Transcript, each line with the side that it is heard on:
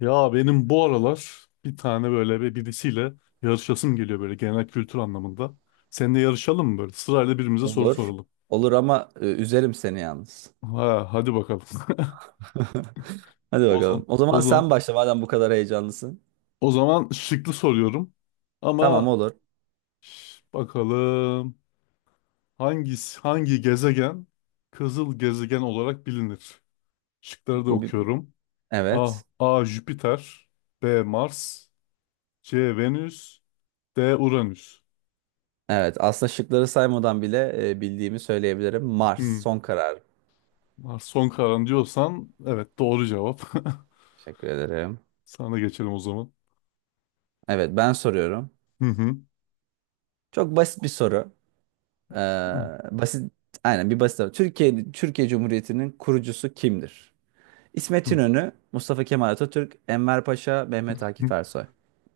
left: Ya benim bu aralar bir tane böyle bir birisiyle yarışasım geliyor böyle genel kültür anlamında. Seninle yarışalım mı böyle? Sırayla birbirimize soru
right: Olur.
left: soralım.
right: Olur ama üzerim seni yalnız.
left: Ha, hadi bakalım.
right: Hadi
left: O
right: bakalım.
left: zaman,
right: O
left: o
right: zaman
left: zaman,
right: sen başla madem bu kadar heyecanlısın.
left: o zaman şıklı soruyorum.
right: Tamam
left: Ama
right: olur.
left: bakalım hangisi hangi gezegen kızıl gezegen olarak bilinir? Şıkları da
right: Bu bir...
left: okuyorum. A.
right: Evet.
left: A. Jüpiter, B. Mars, C. Venüs, D. Uranüs.
right: Evet. Aslında şıkları saymadan bile bildiğimi söyleyebilirim. Mars.
left: Hmm.
right: Son karar.
left: Mars son kararın diyorsan evet doğru cevap.
right: Teşekkür ederim.
left: Sana geçelim o zaman.
right: Evet, ben soruyorum.
left: Hı hı.
right: Çok basit bir soru. Ee, basit. Aynen bir basit soru. Türkiye Cumhuriyeti'nin kurucusu kimdir? İsmet
left: Hı
right: İnönü, Mustafa Kemal Atatürk, Enver Paşa, Mehmet Akif
left: hı.
right: Ersoy.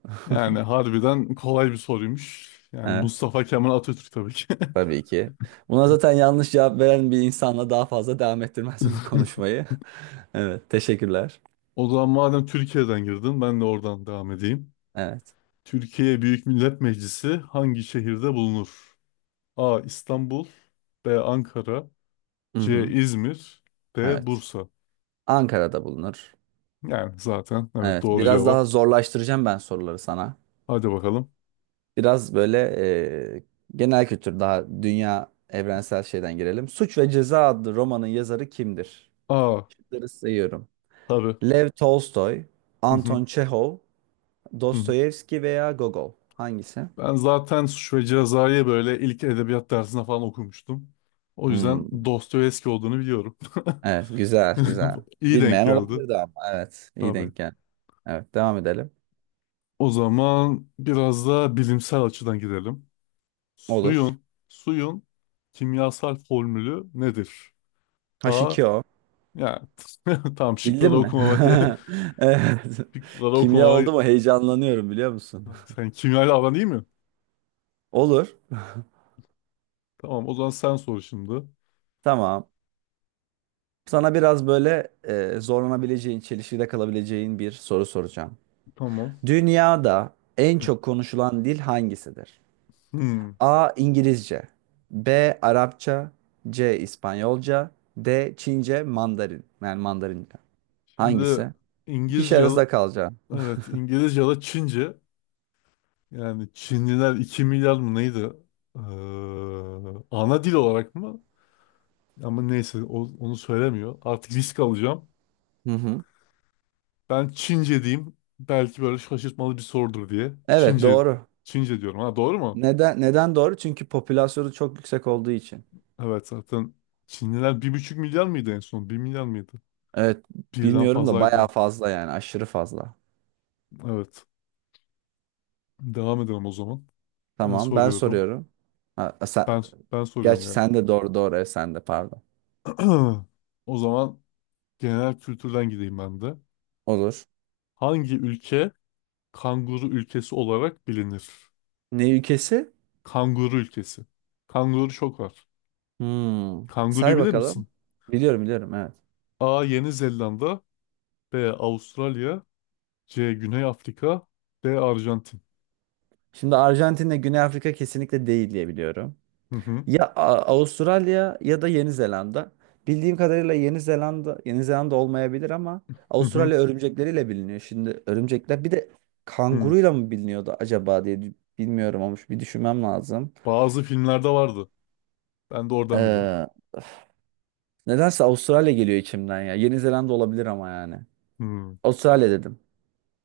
left: Yani harbiden kolay bir soruymuş. Yani
right: Evet.
left: Mustafa Kemal Atatürk tabii ki.
right: Tabii ki. Buna zaten yanlış cevap veren bir insanla daha fazla devam ettirmezdim bu konuşmayı. Evet, teşekkürler.
left: O zaman madem Türkiye'den girdin ben de oradan devam edeyim.
right: Evet.
left: Türkiye Büyük Millet Meclisi hangi şehirde bulunur? A. İstanbul, B. Ankara,
right: Hı
left: C.
right: hı.
left: İzmir, D.
right: Evet.
left: Bursa.
right: Ankara'da bulunur.
left: Yani zaten evet
right: Evet,
left: doğru
right: biraz
left: cevap.
right: daha zorlaştıracağım ben soruları sana.
left: Hadi bakalım.
right: Biraz böyle e, genel kültür, daha dünya evrensel şeyden girelim. Suç ve Ceza adlı romanın yazarı kimdir?
left: A.
right: Şıkları sayıyorum.
left: Tabii.
right: Lev Tolstoy,
left: Hı hı, hı
right: Anton Çehov,
left: hı.
right: Dostoyevski veya Gogol. Hangisi?
left: Ben zaten Suç ve Ceza'yı böyle ilk edebiyat dersinde falan okumuştum. O yüzden
right: Hmm,
left: Dostoyevski olduğunu biliyorum.
right: evet, güzel, güzel.
left: İyi denk
right: Bilmeyen tamam
left: geldi.
right: olabilirdi ama. Evet, iyi
left: Tabii.
right: denk geldi. Evet, devam edelim.
left: O zaman biraz da bilimsel açıdan gidelim.
right: Olur.
left: Suyun kimyasal formülü nedir? A,
right: H2O.
left: yani tam
right: Bildin
left: şıkları
right: mi?
left: okumama ge-
right: Evet.
left: şıkları
right: Kimya
left: okumama
right: oldu mu? Heyecanlanıyorum, biliyor musun?
left: sen kimyayla aran değil mi?
right: Olur.
left: Tamam o zaman sen sor şimdi.
right: Tamam. Sana biraz böyle zorlanabileceğin, çelişkide kalabileceğin bir soru soracağım.
left: Tamam.
right: Dünyada en çok konuşulan dil hangisidir?
left: Hmm.
right: A. İngilizce. B. Arapça. C. İspanyolca. D. Çince, Mandarin. Yani Mandarinca.
left: Şimdi
right: Hangisi? Kişi
left: İngilizce.
right: arasında kalacağım.
left: Evet, İngilizce ya da Çince. Yani Çinliler 2 milyar mı neydi? Ee, ana dil olarak mı? Ama neyse onu söylemiyor. Artık risk alacağım.
right: Hı hı.
left: Ben Çince diyeyim. Belki böyle şaşırtmalı bir sorudur diye.
right: Evet,
left: Çince,
right: doğru.
left: Çince diyorum. Ha doğru mu?
right: Neden doğru? Çünkü popülasyonu çok yüksek olduğu için.
left: Evet zaten Çinliler 1,5 milyar mıydı en son? 1 milyar mıydı?
right: Evet,
left: Birden
right: bilmiyorum da bayağı
left: fazlaydı.
right: fazla, yani aşırı fazla.
left: Evet. Devam edelim o zaman. Ben
right: Tamam, ben
left: soruyorum.
right: soruyorum. Ha, sen,
left: Ben ben soruyorum
right: gerçi
left: yani.
right: sen de doğru, doğru, evet, sen de pardon.
left: O zaman genel kültürden gideyim ben de.
right: Olur.
left: Hangi ülke kanguru ülkesi olarak bilinir?
right: Ne ülkesi?
left: Kanguru ülkesi. Kanguru çok var.
right: Hmm.
left: Kanguruyu
right: Say
left: bilir
right: bakalım.
left: misin?
right: Biliyorum, biliyorum, evet.
left: A. Yeni Zelanda, B. Avustralya, C. Güney Afrika, D. Arjantin.
right: Şimdi Arjantin'le Güney Afrika kesinlikle değil diye biliyorum.
left: Hı hı,
right: Ya Avustralya ya da Yeni Zelanda. Bildiğim kadarıyla Yeni Zelanda olmayabilir ama
left: hı hı,
right: Avustralya örümcekleriyle biliniyor. Şimdi örümcekler bir de
left: hı.
right: kanguruyla mı biliniyordu acaba diye bilmiyorum olmuş. Bir düşünmem lazım.
left: Bazı filmlerde vardı. Ben de oradan biliyorum.
right: Ee, nedense Avustralya geliyor içimden ya. Yeni Zelanda olabilir ama yani.
left: Hı. A-
right: Avustralya dedim.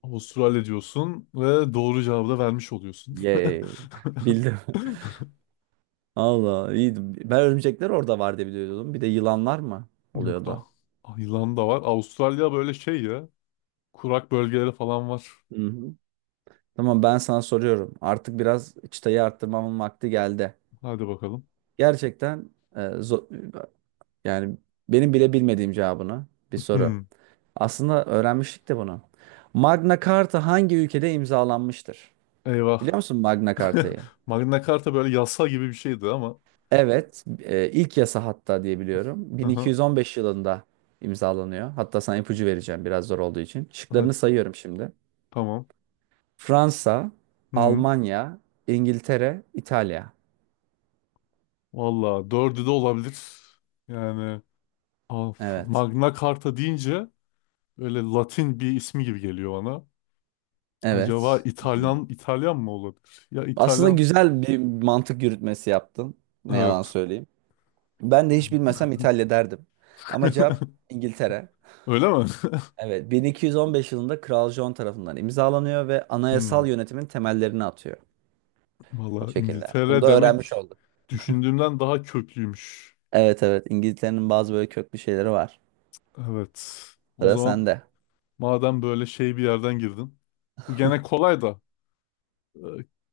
left: Avustralya diyorsun ve doğru cevabı da vermiş oluyorsun.
right: Yay. Bildim. Allah iyiydi. Ben örümcekler orada var diye biliyordum. Bir de yılanlar mı
left: Yok. Ah,
right: oluyordu?
left: ah, yılan da var. Avustralya böyle şey ya. Kurak bölgeleri falan var.
right: Hı hı. Tamam, ben sana soruyorum. Artık biraz çıtayı arttırmamın vakti geldi.
left: Hadi bakalım.
right: Gerçekten e, zo- yani benim bile bilmediğim cevabını bir soru.
left: Hmm,
right: Aslında öğrenmiştik de bunu. Magna Carta hangi ülkede imzalanmıştır? Biliyor
left: eyvah.
right: musun Magna Carta'yı?
left: Magna Carta böyle yasa gibi bir şeydi ama.
right: Evet, ilk yasa hatta diye biliyorum.
left: Aha,
right: 1215 yılında imzalanıyor. Hatta sana ipucu vereceğim biraz zor olduğu için.
left: hadi
right: Şıklarını sayıyorum şimdi.
left: tamam.
right: Fransa,
left: Hmm.
right: Almanya, İngiltere, İtalya.
left: Valla dördü de olabilir. Yani of,
right: Evet.
left: Magna Carta deyince öyle Latin bir ismi gibi geliyor bana. Acaba
right: Evet.
left: İtalyan İtalyan mı olabilir? Ya
right: Aslında
left: İtalyan.
right: güzel bir mantık yürütmesi yaptın. Ne yalan
left: Evet.
right: söyleyeyim. Ben de hiç bilmesem İtalya derdim. Ama cevap İngiltere.
left: Öyle mi?
right: Evet, 1215 yılında Kral John tarafından imzalanıyor ve
left: Hmm.
right: anayasal yönetimin temellerini atıyor. O
left: Valla
right: şekilde. Bunu
left: İngiltere
right: da öğrenmiş
left: demek
right: olduk.
left: düşündüğümden daha köklüymüş.
right: Evet, evet, İngiltere'nin bazı böyle köklü şeyleri var.
left: Evet. O
right: Sıra
left: zaman
right: sende.
left: madem böyle şey bir yerden girdin. Bu gene kolay da. e,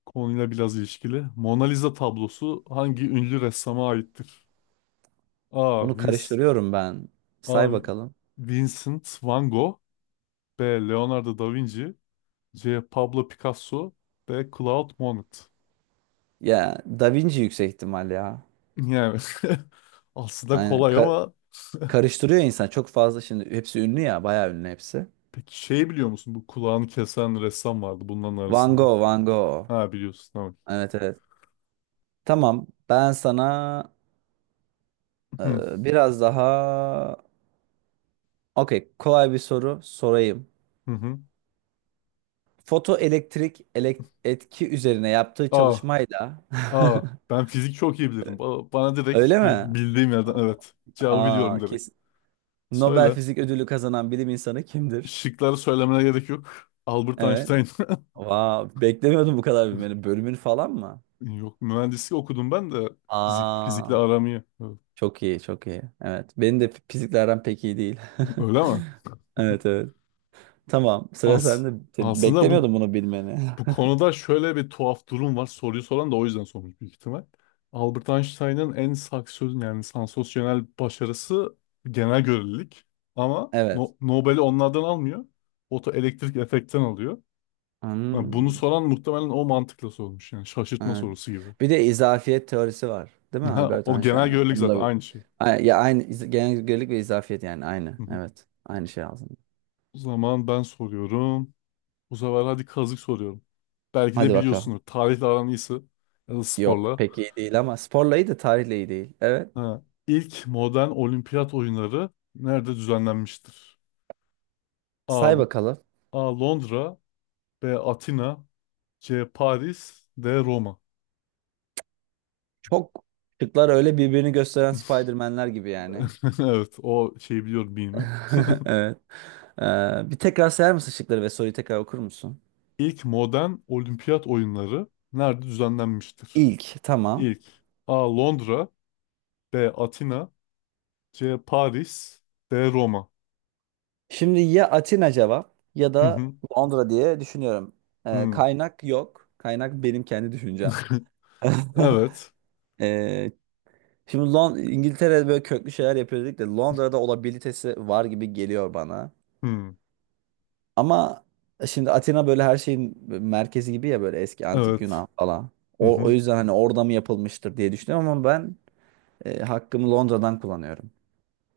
left: Konuyla biraz ilişkili. Mona Lisa tablosu hangi ünlü ressama aittir? A.
right: Bunu
left: Vince,
right: karıştırıyorum ben.
left: A.
right: Say bakalım.
left: Vincent Van Gogh, B. Leonardo da Vinci, C. Pablo Picasso, D. Claude Monet.
right: Ya Da Vinci yüksek ihtimal ya.
left: Yani aslında
right: Aynen.
left: kolay ama
right: Karıştırıyor insan çok fazla, şimdi hepsi ünlü ya, bayağı ünlü hepsi.
left: peki şey biliyor musun? Bu kulağını kesen ressam vardı bunların
right: Van
left: arasında.
right: Gogh, Van Gogh.
left: Ha biliyorsun tamam.
right: Evet, evet. Tamam. Ben sana
left: Hı
right: biraz daha okey kolay bir soru sorayım.
left: hı. Hı.
right: Fotoelektrik etki üzerine yaptığı
left: A.
right: çalışmayla
left: A. Ben fizik çok iyi bilirim. Bana
right: öyle
left: direkt
right: mi?
left: bildiğim yerden
right: O-
left: evet. Cevabı
right: Aa,
left: biliyorum direkt.
right: kesin. Nobel
left: Söyle.
right: Fizik Ödülü kazanan bilim insanı kimdir?
left: Şıkları söylemene gerek yok. Albert
right: Evet.
left: Einstein.
right: Wow, beklemiyordum bu kadar bilmeni. Bölümün falan mı?
left: Yok, mühendislik okudum ben de, fizikle
right: Aa,
left: aram iyi. Evet.
right: çok iyi, çok iyi. Evet. Benim de fiziklerden pek iyi değil.
left: Öyle mi?
right: Evet, evet. Tamam, sıra
left: Az.
right: sende.
left: Aslında bu
right: Beklemiyordum bunu bilmeni.
left: bu konuda şöyle bir tuhaf durum var. Soruyu soran da o yüzden sormuş büyük ihtimal. Albert Einstein'ın en saksöz yani sansasyonel başarısı genel görelilik. Ama
right: Evet.
left: Nobel'i onlardan almıyor. Fotoelektrik efektten alıyor. Yani bunu
right: Hmm,
left: soran muhtemelen o mantıkla sormuş. Yani şaşırtma
right: evet.
left: sorusu gibi.
right: Bir de izafiyet teorisi var. Değil mi
left: Ha,
right: Albert
left: o genel
right: Einstein'ın?
left: görelilik
right: Onu da
left: zaten
right: bir.
left: aynı şey.
right: Ya aynı genelgelik ve izafiyet, yani aynı. Evet. Aynı şey aslında.
left: O zaman ben soruyorum. Bu sefer hadi kazık soruyorum. Belki de
right: Hadi bakalım.
left: biliyorsunuz. Tarihle aran iyisi. Ya da
right: Yok,
left: sporla.
right: pek iyi değil ama sporla iyi de tarihle iyi değil. Evet.
left: Ha. İlk modern olimpiyat oyunları nerede düzenlenmiştir? A.
right: Say bakalım.
left: A. Londra, B. Atina, C. Paris, D. Roma.
right: Çok, şıklar öyle birbirini gösteren Spider-Man'ler gibi yani.
left: Evet o şeyi biliyorum bilimi.
right: Evet. Bir tekrar sayar mısın şıkları ve soruyu tekrar okur musun?
left: İlk modern olimpiyat oyunları nerede düzenlenmiştir?
right: İlk, tamam.
left: İlk A. Londra, B. Atina, C. Paris, D. Roma.
right: Şimdi ya Atina cevap ya
left: Hı
right: da
left: hı.
right: Londra diye düşünüyorum.
left: Hı.
right: Kaynak yok. Kaynak benim kendi düşüncem.
left: Evet.
right: Ee, şimdi İngiltere'de böyle köklü şeyler yapıyor dedik de Londra'da olabilitesi var gibi geliyor bana.
left: Hmm,
right: Ama şimdi Atina böyle her şeyin merkezi gibi ya, böyle eski antik
left: evet.
right: Yunan falan.
left: Hı
right: O
left: hı.
right: yüzden hani orada mı yapılmıştır diye düşünüyorum ama ben hakkımı Londra'dan kullanıyorum.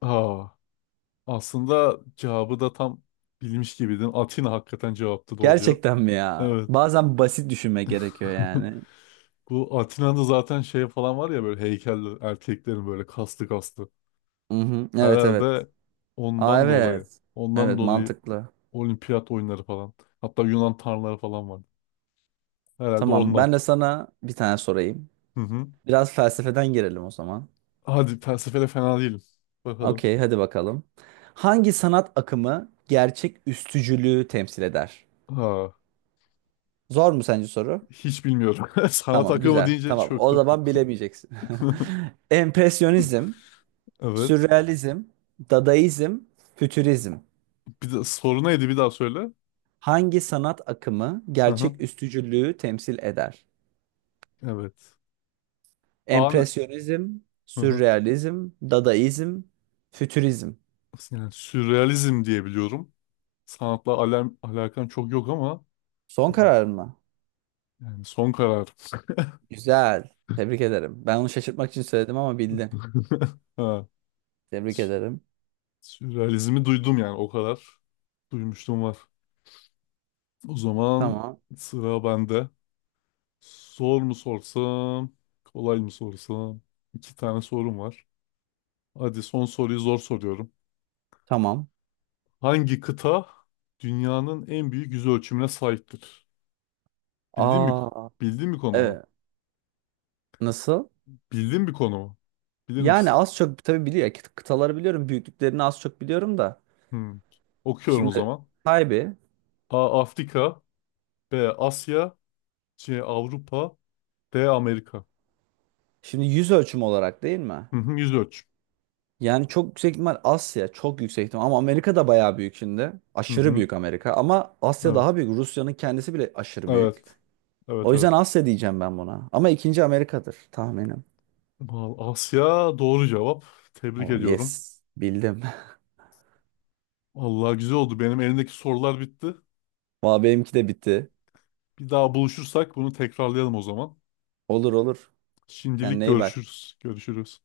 left: Aa, aslında cevabı da tam bilmiş gibiydin. Atina hakikaten cevaptı, doğru cevap.
right: Gerçekten mi ya?
left: Evet.
right: Bazen basit düşünme gerekiyor yani.
left: Bu Atina'da zaten şey falan var ya, böyle heykeller erkeklerin, böyle kaslı kaslı.
right: Mhm. Evet, evet.
left: Herhalde
right: Aa,
left: ondan dolayı.
right: evet.
left: Ondan
right: Evet,
left: dolayı
right: mantıklı.
left: olimpiyat oyunları falan. Hatta Yunan tanrıları falan vardı. Herhalde
right: Tamam,
left: ondan.
right: ben de sana bir tane sorayım.
left: Hı hı.
right: Biraz felsefeden girelim o zaman.
left: Hadi felsefede fena değilim. Bakalım.
right: Okey, hadi bakalım. Hangi sanat akımı gerçek üstücülüğü temsil eder?
left: Ha,
right: Zor mu sence soru?
left: hiç bilmiyorum. Sanat
right: Tamam,
left: akımı
right: güzel.
left: deyince
right: Tamam, o
left: çöktüm.
right: zaman bilemeyeceksin. Empresyonizm,
left: Evet.
right: sürrealizm, dadaizm, fütürizm.
left: Bir de soru neydi bir daha söyle.
right: Hangi sanat akımı
left: Hı hı.
right: gerçek üstücülüğü temsil eder?
left: Evet. An
right: Empresyonizm,
left: hı hı.
right: sürrealizm, dadaizm, fütürizm.
left: Yani sürrealizm diye biliyorum. Sanatla alakam çok yok ama
right: Son kararın mı?
left: yani son karar.
right: Güzel. Tebrik ederim. Ben onu şaşırtmak için söyledim ama bildin.
left: Ha.
right: Tebrik
left: sü-
right: ederim.
left: Sürrealizmi duydum yani o kadar. Duymuştum var. O zaman
right: Tamam.
left: sıra bende. Zor mu sorsam, kolay mı sorsam? İki tane sorum var. Hadi son soruyu zor soruyorum.
right: Tamam.
left: Hangi kıta dünyanın en büyük yüz ölçümüne sahiptir? Bildiğin bir ko-
right: Aa,
left: bildiğin bir konu mu?
right: evet. Nasıl?
left: Bildiğin bir konu mu? Bilir
right: Yani
left: misin?
right: az çok tabii biliyor. Kıtaları biliyorum. Büyüklüklerini az çok biliyorum da.
left: Hmm. Okuyorum o
right: Şimdi
left: zaman.
right: kaybı.
left: A. Afrika, B. Asya, C. Avrupa, D. Amerika.
right: Şimdi yüz ölçümü olarak değil mi?
left: Hı hı, yüz ölçüm.
right: Yani çok yüksek ihtimal Asya. Çok yüksek ihtimal. Ama Amerika da bayağı büyük şimdi.
left: Hı
right: Aşırı
left: hı.
right: büyük Amerika. Ama Asya
left: Evet.
right: daha büyük. Rusya'nın kendisi bile aşırı büyük.
left: Evet.
right: O
left: Evet,
right: yüzden
left: evet.
right: Asya diyeceğim ben buna. Ama ikinci Amerika'dır tahminim.
left: Vallahi Asya doğru cevap. Tebrik
right: Oh,
left: ediyorum.
right: yes. Bildim.
left: Allah güzel oldu. Benim elimdeki sorular bitti.
right: Valla benimki de bitti.
left: Bir daha buluşursak bunu tekrarlayalım o zaman.
right: Olur, olur.
left: Şimdilik
right: Kendine iyi bak.
left: görüşürüz. Görüşürüz.